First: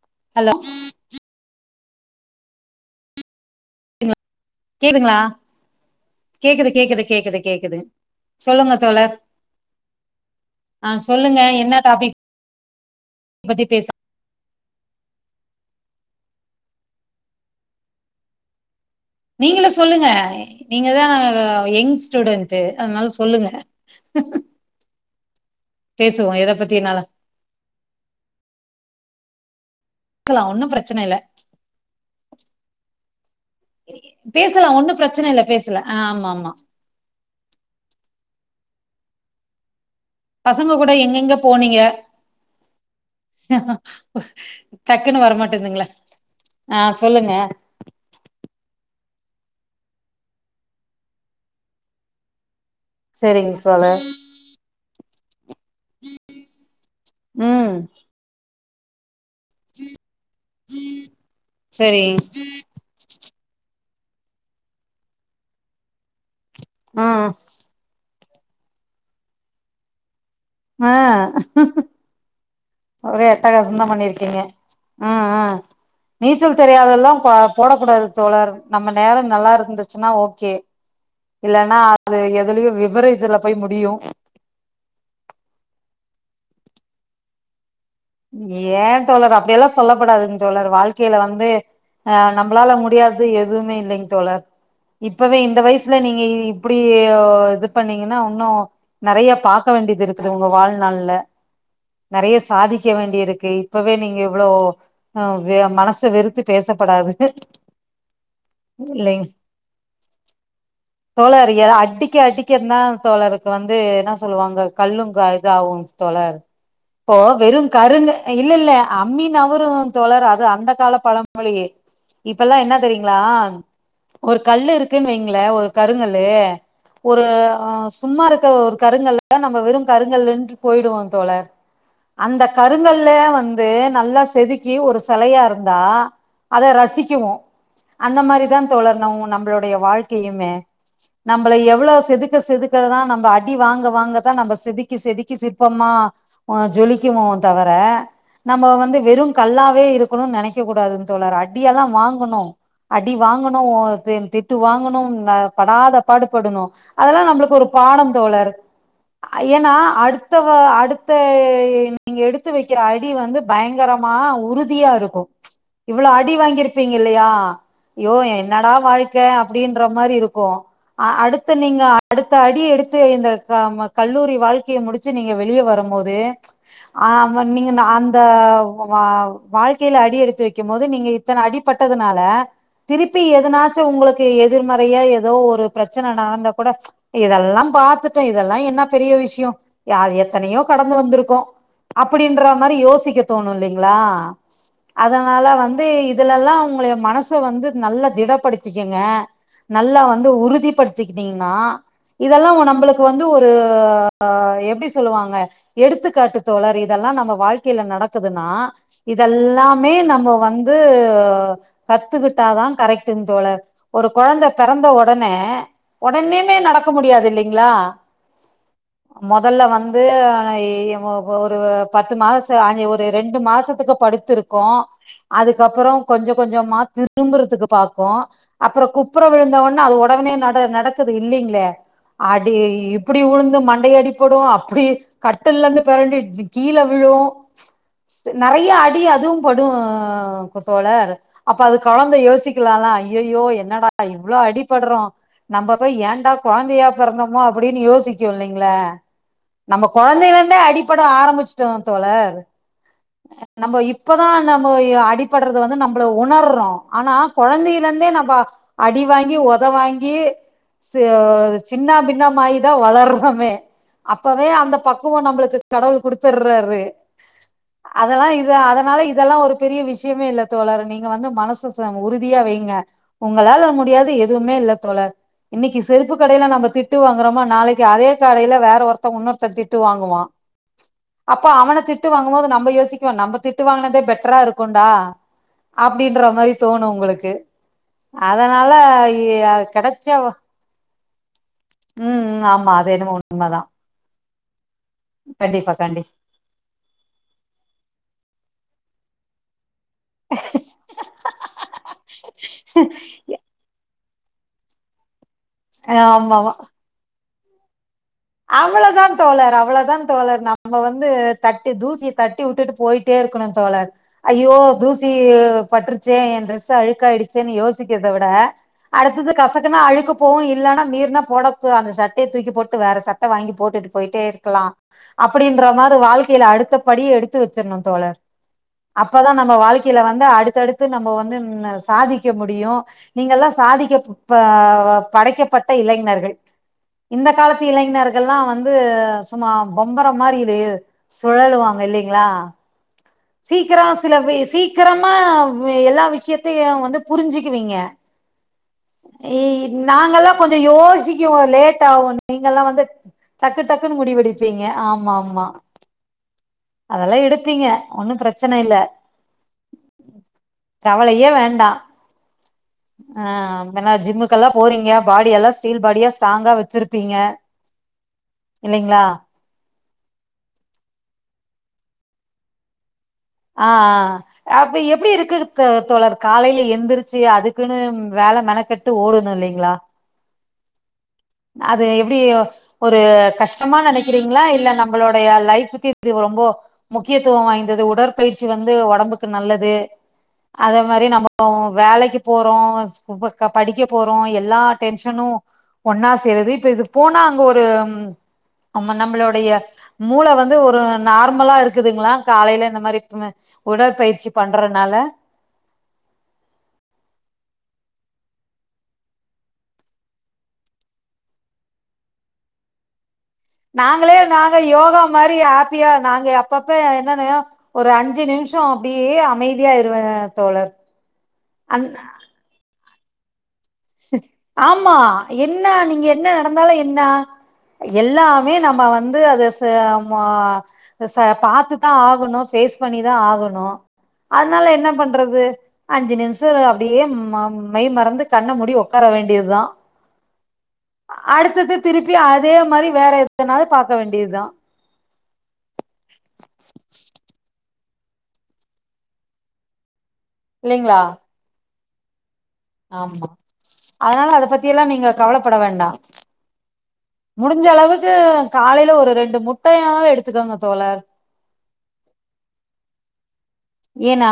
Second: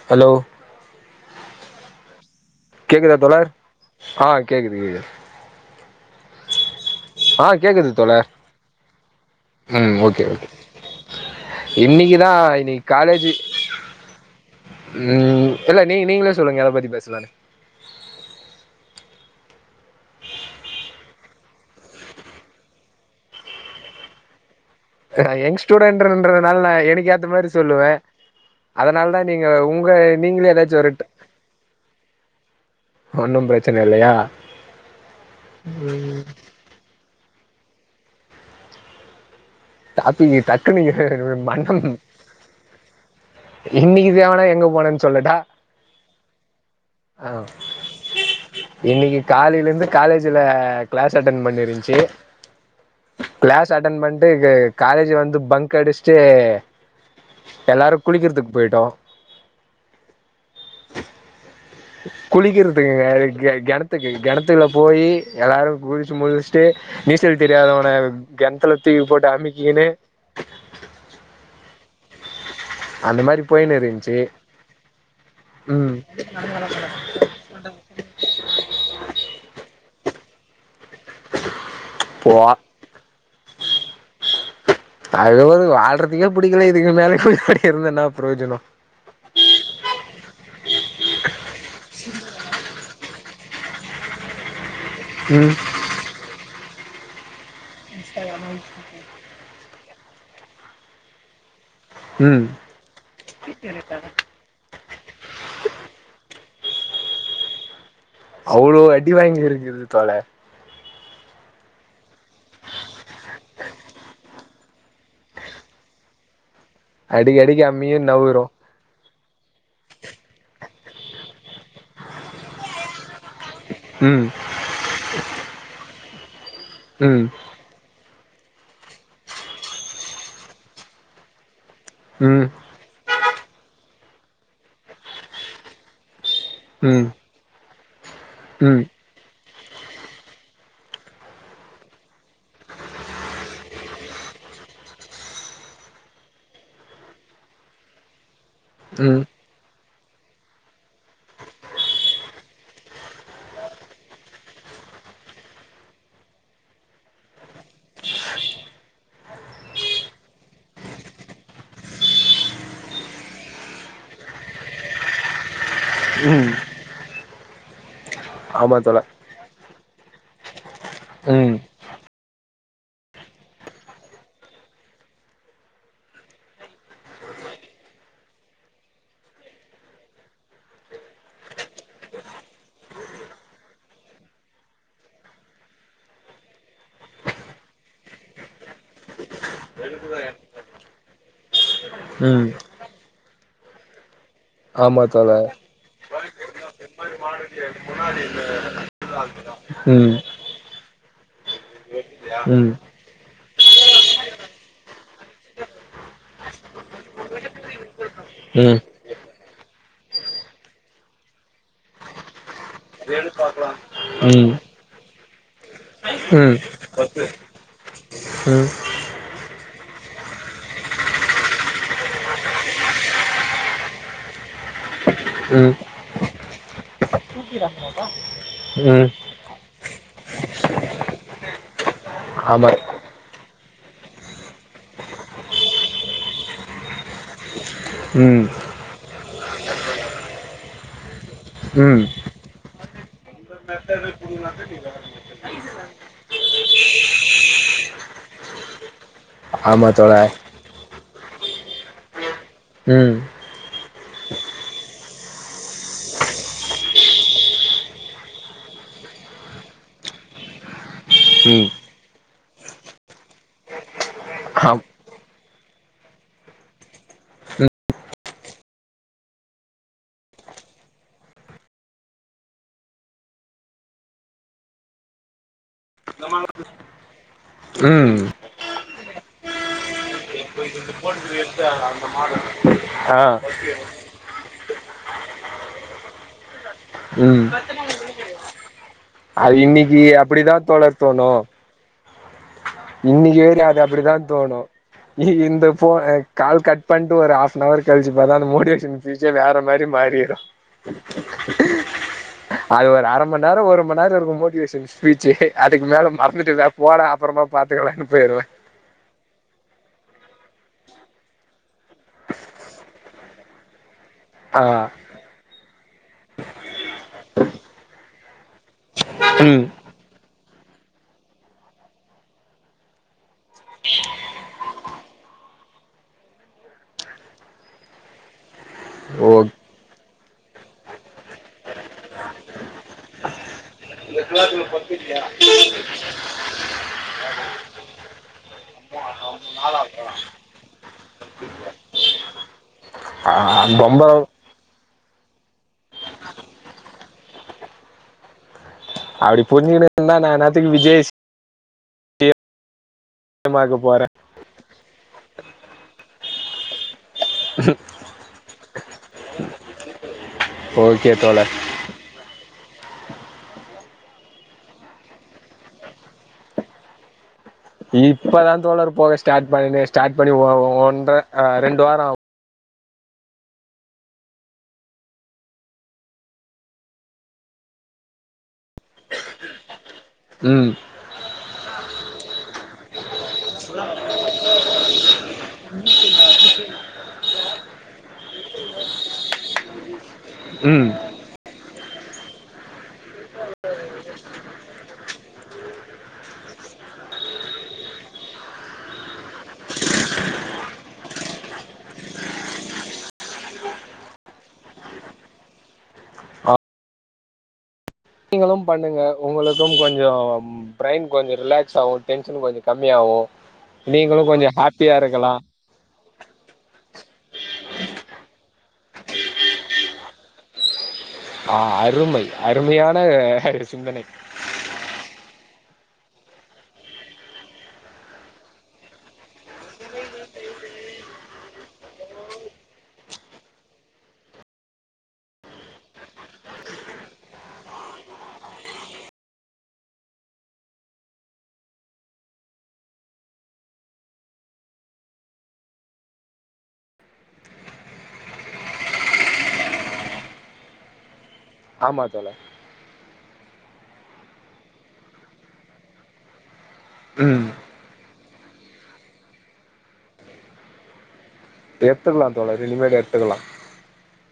hello கேக்குதா தல ஆ கேக்குது கேக்குதுங்களா கேக்குது கேக்குது கேக்குது ஆ கேக்குது தோழர் சொல்லுங்க தோழர் ம் ஓகே ஓகே ஆ சொல்லுங்க என்ன டாபிக் இன்னைக்குதா இன்னைக்கி காலேஜு பத்தி பேச ம் இல்ல நீ நீங்களே சொல்லுங்க எத பத்தி பேசலான்னு நீங்களே சொல்லுங்க நீங்கதா யங் ஸ்டூடென்ட் அதனால சொல்லுங்க ஆம் ஹ அ யங் ஸ்டூடெண்டட்ன்றதுனால நா பத்தினாலு எனக்கு ஏத்த மாதிரி சொல்லுவே அதனால தா நீங்க உங்க க்லாம் நீங்களே ஒன்னு ஏதாச்சும் ஒரு பிரச்சன இல்ல ஒன்னும் பிரச்சன இல்லையா பேசலாம் ஒன்னு பிரச்சன இல்ல பேசலா ஆமா ஆமா டாபிக் பசங்க டக்குனு கூட எங்கெங்க போனீங்க மண்டம் இன்னைக்கு தேவனா எங்க போனேன்னு டக்குன்னு சொல்லட்டா வரமாட்டேங்குதுங்களே ஆ சொல்லுங்க இன்னைக்கு காலைலருந்து காலேஜ்ல க்ளாஸ் அட்டன் பண்ணிருந்துச்சு சரிங்க கிளாஸ் அட்டன் தோழர் பண்ட்டு காலேஜ் வந்து பங்க் அடிச்சுட்டு ம் எல்லாரு குளிக்கிறதுக்கு போய்ட்டோ உம் குளிக்கிறதுக்குங்க க கிணத்துக்கு கிணத்துல போயி எல்லாரு குளிச்சு முடிச்சு ட்டு ஆ நீச்சல் தெரியாதவன கிணத்துல தூக்கி போட்டு அமுக்கிகுன்னு ஆ அந்த ஒரே மாரி போயின்னு அட்டக்காசந் தா இருந்துச்சு பண்ணிருக்கீங்க ம் ம் நீச்சல் தெரியாதெல்லா ப போடக்கூடாது தோழர் நம்ம நேரோ நல்லாருந்துச்சுன்னா ஓகே இல்லன்னா அது போ எதுலயு விபரீதத்துல போய் முடியு அது ஒரு வாழ்றதுக்கே பிடிக்கல இதுக்கு மேலே எப்பிடி இருந்தேன்னாக போது ஏ தோழர் அப்படியெல்லா சொல்ல கூடாதுங்க தோழர் வாழ்க்கைல வந்து அ நம்மளால முடியாது எதுவுமே இல்லைங்க தோழர் இப்பவே ம் இந்த வயசுல நீங்க இப்டி அ இது இப்ப நீங்க இன்னு இன்னு நெறைய பார்க்க வேண்டியது இருக்குது உங்க வாழ்நாள்ல நெறைய ம் சாதிக்க வேண்டியது இருக்கு இப்பவே நீங்க இவ்ளோ அ மனச வெறுத்து பேசப்படாது அவ்ளோ அடி இல்லைங் வாங்கிருக்குது தோழர் தோழா இருக்கியா அடி க்க அடிக்கந்தா தோழருக்கு வந்து என்ன சொல்லுவாங்க கல்லுங் கா இதாவு தோழர் இப்போ அடிக்க அடிக்க வெறும் அம்மியு கருங்க நவுரு இல்லல்ல அம்மி நவுரு தோழர் அது அந்த கால பழ மொழி இப்பல்லா என்ன தெரியுங்களா ம் ஒரு கல்லு இருக் ன்னு வைங்கள ஒரு கருங்கல்லு ஒரு ம் ஆ சும்மா இருக்க ஒரு கருங்கல்ல நம்ம வெறு கருங்கல்லுன்ட்டு போயிடுவோ தோழர் அந்த ம் கருங்கல்ல வந்து நல்ல செதுக்கி ஒரு செலையா இருந்தா அத ம் ரசிக்குவோ அந்த மாரிதா ம் தோழர் நவ் நம்மளுடைய வாழ்க்கையுமே நம்பள எவ்வளோ செதுக்க செதுக்கதா நம்ப அடி வாங்க வாங்கதா நம்ம செதுக்கி செதுக்கி சிற்பமா ஆ ஜொலிக்குவோ தவர நம்ம வந்து ம் வெறு கல்லாவே இருக்கணுன்னு நெனைக்கக்கூடாதுங்க தோழர் அடியெல்லா வாங்கணு அடி வாங்கணு தே திட்டு வாங்கணும் ஆ படாத பாடு படணும் அதெல்லா நம்பளுக்கு ஒரு பாடம் தோழர் ஆ ஏன்னா அடுத்தவ அடுத்த நீங்க எடுத்து வக்கிற அடி வந்து பயங்கரமா உறுதியா இருக்கு இவ்ளோ அடி ம் வாங்கிரு ப்பீங்க இல்லையா ஐயோ என்னடா ஆமா தோழா வாழ்க்க அப்டின்ற மாரி இருக்கு ஆ அடுத்து ம் நீங்க அடுத்த அடி எடுத்து இந்த க ம கல்லூரி வாழ்க்கைய முடிச்சு நீங்க வெளிய வரும் போது ஆமா நீங்க ந அந்த வா வாழ்க்கையில அடி எடுத்து வைக்கும் போது நீங்க இத்தன அடிப்பட்டதுனால திருப்பி எதனாச்சு உங்களுக்கு எதிர்மறையா எதோ ஒரு பிரச்சன நடந்தா கூட இதெல்லா பாத்துட்டே இதெல்லா என்ன பெரிய விஷய யார் எத்தனயோ கடந்து வந்துருக்கோ ம் அப்டின்ற மாரி யோசிக்க தோணு இல்லிங்களா ஆமா அதனால தோழா வந் து இதுலல்லா உங்களய மன ச வந்து நல்ல திடப்படுத்திக்கங்க நல்லா ம் வந்து உறுதிப்படுத் திக்கிட்டீங்கன்னா இதெல்லா ஓ ம் நம்பளுக் வந்து ஒரு எப்டி சொல்லுவாங்க எடுத்துக்காட்டு தோழர் இதெல்லா நம்ம வாழ்க்கைல நடக்குதுன்னா ம் இதெல்லாமே நம்ம வந்து கத்துக்கிட்டாதா கரெக்ட்டுங் தோழர் ஒரு கொழந்த ம் பெறந்த ஒடனே ஒடனனே ம் நடக்க முடியாது இல்லிங்களா ம் மொதல்ல வந்து ஏ வப் ஒரு பத்து மாச அஞ்சி ஒரு ரெண்டு மாசத்துக்கு படுத்துருக்கோ ம் அதுக்கப்றோ கொஞ்ச கொஞ்சமா திரும்புறதுக்கு பாக்கு அப்றோ ம் குப்புற விழுந்தவொன்னே அது ஒடனே நட நடக்குது இல்லிங்களே அடி ஆமா இப் அப்டி உழுந்து மண்டைய அடிப்படு அப்டி கட்டிலருந்து பெரண்டு கீழ விழு ம் நெறைய அடி அதுவு படு தோழர் அப்ப அது ம் கொழந்த யோசிக்கலால ஐய்யய்யோ என்னடா இவ்ளோ அடிபட்றோ நம்ப போய் ஏண்டா கொழந்தையா பெறந்தோமோ அப்டினு யோசிக்கு இல்லிங்களா நம்ம ஆமா தோழா கொழந்தையிலேருந்தே அடிபட ஆரம்பிச்சுட்டோ தோழர் ம் நம்போ இப்பதா நம்போ யோ அடிபடுறது வந்து நம்பள உணர்றோ ஆனா கொழந்தையிலேருந்தே நம்ப அடி வாங்கி ஒத வாங்கி ச ம் சின்னா பின்னாமாயி தா வளர்றோமே அப்பவே அந்த ஆம் பக்குவ நம்பளுக்கு கடவுள் குடுத்துர்றாரு ம் அதெல்லா இது அதனால இதெல்லா ஒரு பெரிய விஷயமே இல்ல தோழர் நீங்க வந்து மனசு உறுதியா வைங்க உங்களால முடியாது எதுவுமே இல்ல தோழர் இன்னைக்கு செருப்பு கடையில நம்ம திட்டு வாங்குறோமா நாளைக்கு அதே ம் கடையில வேற ஒருத்த இன்னொருத்த திட்டு வாங்குவா அப்போ அவன திட்டு வாங்கு போது நம்ம யோசிக்லா ஆ நம்ம திட்டு வாங்னதே பெட்டரா இருக்குன்டா அப்டின்ற மாரி ம் அதனால அது இன்னைக்கு கெடச்ச அப்டிதா தோழர் தோணு ம் ம் ஆமா என்னமோ இன்னைக்கு உண்மதா வரியு அது அப்டித்தா தோணு இந்த கண்டிப்பா ஃபோ கண்டி [unintelligible] கால் கட் பண்ட்டு ஒரு ஆஃப்னவர் கழிச்சி பாத்தா அந்த மோட்டிவேஷன் மோட்டிவேஷன் வேற மாரி மாறிரு அது ஒரு அரமண்நேரோ ஒரு மண்நேர இருக்கு மோட்டிவேஷன் ஸ்பீச்சு அதுக்கு மேல ஆமாமா மறந்துட்டு போடா அப்புறமா பாத்துக்கலானு போயிருவ அவ்வளதா தோழர் அவ்வளதா தோழர் நம்ம வந்து தட்டி தூசிய தட்டி உட்டுட்டு போயிட்டே இருக்கணு தோழர் ஐயோ ஆ தூசி பட்டுருச்சே எ ட்ரெஸ் அழுக்காயிடுச்சேனு யோசிக்கிறத விட அடுத்தது ம் கசக்கனா அழுக்கு போ இல்லன்னா மீற்னா போடத்து அந்த சட்டய தூக்கி போட்டு வேற சட்ட வாங்கி போட்டுட்டு போயிட்டே இருக்கலா அப்டின்ற மாரி வாழ்க்கையில அடுத்தபடி எடுத்து வச்சர்னு தோழர் ஓ அப்பதா நம்ம வாழ் க்கையில வந்து அடுத்தடுத்து நம்ம வந்து சாதிக்க முடியு நீங்கல்லா சாதிக்க ப படைக்கப்பட்ட இளைஞர்கள் இந்த காலத்து இளைஞர் கள்ல்லா வந்து சும்மா பொம்பரோ மாரி சுழலுவாங்க இல்லைங்களா ஆ சீக்கரோ சில பம்பரம் பே சீ க்கரமா எல்லா விஷயத்தையு வந்து புரிஞ்சுக்குவீங்க அப்டி இ புரிஞ்சுக்கினு இருந்தா நா நாங்கல்லா கொஞ்சோ என்னாத்துக்கு விஜய் யோசிக்குவோ லேட் ஆவுன் நீங்கல்லா வந்து டக்கு சினிமாக்கு டக்குன்னு போறே முடிவெடிப்பீங்க ஆமா ஆமா அதெல்லா எடுப்பீங்க ஒன்னு பிரச்சன இல்ல ஓகே கவலையே தோழர் வேண்டா அ என்னா ஜிம்முக்குல்லா போறீங்க பாடியெல்லா ஸ்டீல் பாடியா ஸ்ட்ராங்கா வச்சிருப்பீங்க இப்பதா தோழர் இல்லைங்களா போக ஸ்டார்ட் பண்ணணே ஸ்டார்ட் பண்ணி ஒன்ற ரெண்டு வாரோ ஆ அ ஆ அப்ப எப்டி இருக்குர்க்கு தோழர் காலையில எந்திருச்சு அதுக்குன்னு வேல மெனக்கெட் டு ஓடனு இல்லைங்ளா ம் அது எப்டியோ ஒரு கஷ்டமா நெனைக்கிறீங்ளா இல்ல நம்மளோடைய லைஃப்க்கு இது ரொம்போ முக்கியத்துவோ வாய்ந்தது உடற்பயிற்சி வந்து ஒடம்புக்கு நல்லது அத ம் மாரி நம்ம வேலைக்கு போறோ படிக்க போறோ எல்லா டென்ஷனு ஒன்னா சேருது இப்ப இது போனா அங்க ஒரு நம்ம நம்மளுடைய மூள வந்து ஒரு நார்மலா இருக்குதுங்களா காலையில இந்த மாரி உடற்பயிற்சி பண்றனால ஆ நீங்களு பண்ணுங்க உங்களுக்கும் கொஞ்சம் பிரைன் கொஞ்சோ ரிலாக்ஸ் ஆவு டென்ஷன் கொஞ்சோ கம்மியாவு நாங்களே நாங்க யோகா மாரி ஹாப்பியா நாங்க அப்பப்ப என்னன்னயோ ஒரு அஞ்சு நிமிஷோ அப்டியே அமைதியாயிருவ தோழர் அ அந் அருமை அருமையான சிந்தனை ஆமா என்ன நீங்க என்ன நடந்தாலு என்ன எல்லாமே நம்ப வந்து அது ச மா ச பாத்துதா ஆகணு ஃபேஸ் பண்ணிதா ஆகணு அத்னால என்ன பண்றது அஞ்சு நிமிசோ அப்டியே ம மெய் மறந்து கண்ண முடி ஒக்கார வேண்டியதா அடுத்தது திருப்பி அதே மாரி வேற எத்னால பாக்க வேண்டிதா இல்லெங்ளா ஆமா தோழர் ஆமா அதனால அத பத்தி எல்லா நீங்க கவலப்பட வேண்டா ம் முடுஞ்ச அளவுக்கு காலேல ஒரு ரெண்டு முட்டயாவ்து எடுத்துக்கோங்க தோழர் எத்துக்லா தோழர் இனுமேலு எத்துக்கலா ஏனா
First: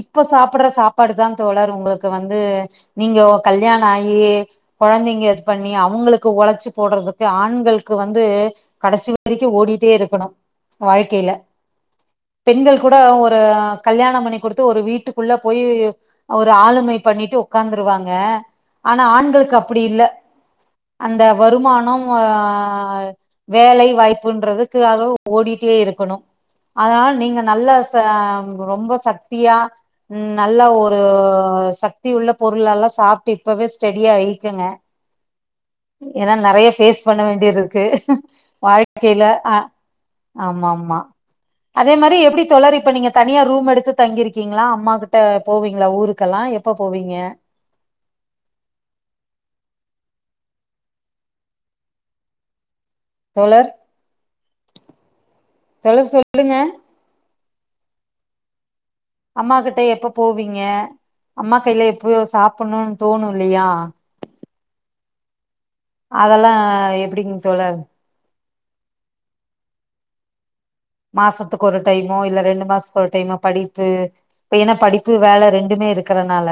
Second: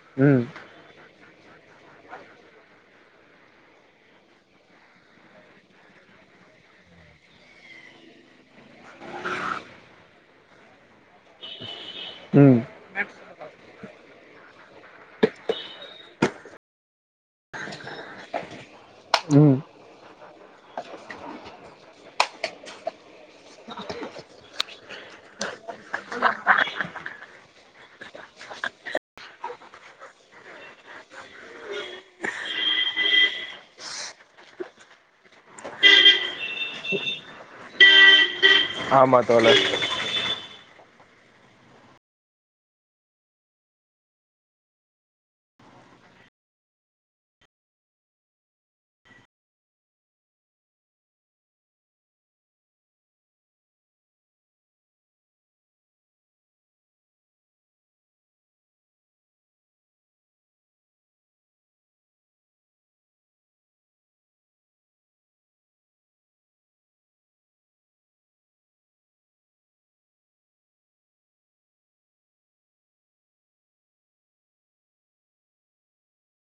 இப்ப சாப்புடுற சாப் பாடு தா தோழர் உங்களுக்கு வந்து நீங்க ஒ கல்யாணொ ஆயி கொழந்தெங்க இது பண்ணி அவ்ங்களுக்கு உழச்சு போடுறதுக்கு ஆண்களுக்கு வந்து கடசி வரைக்கு ஓடீட்டே இருக்கனு வாழ்க்கைல ம் பெண்கள் கூட ஒ ஒரு கல்யாணம் பண்ணிக் குடுத்து ஒரு வீட்டுக்குள்ள போயி ஒரு ஆளுமை பண்ணிட்டு உக்காந்துருவாங்க ஆனா ம் ஆண்களுக்கு அப்புடி இல்ல அந்த வருமானொம் ஆ வேலை வாய்ப்புன்றதுக்காக ஓடீட்டே இருக்கணு அதுனால நீங்க நல்ல சா சா ரொம்ப சக்தியா ம் நல்லா ஒரு சக்தி உள்ள பொருளல்லா சாப்ட்டு இப்பவே ஸ்டெடி ஆய்க்கங்க எனா நறையா ஃபேஸ் பண்ண வேண்டியது இருக்கு வாழ்க்கைல ஆமாம் அ தோழர் ஆமா ஆமா அதே மாரி எப்டி தொளரி இப்ப நீங்க தனியா ரூம் எடுத்து தங்கிருக்கீங்ளா அம்மா கிட்ட போவீங்களா ஊருக்கெல்லா எப்ப போவீங்க தோழர் தோழர் சொல்லுங்க அம்மா கிட்ட எப்ப போவிங்க அம்மா கைல எப்பயோ சாப்புட்ணு தோணு இல்லயா அதெல்லா எப்டிங் தோழர் மாசத்துக்கு ஒரு டைமோ இல்ல ரெண்டு மாசத்துக்கு ஒரு டைமா படிப்பு இப்ப எனா படிப்பு வேல ரெண்டுமே இருக்கறனால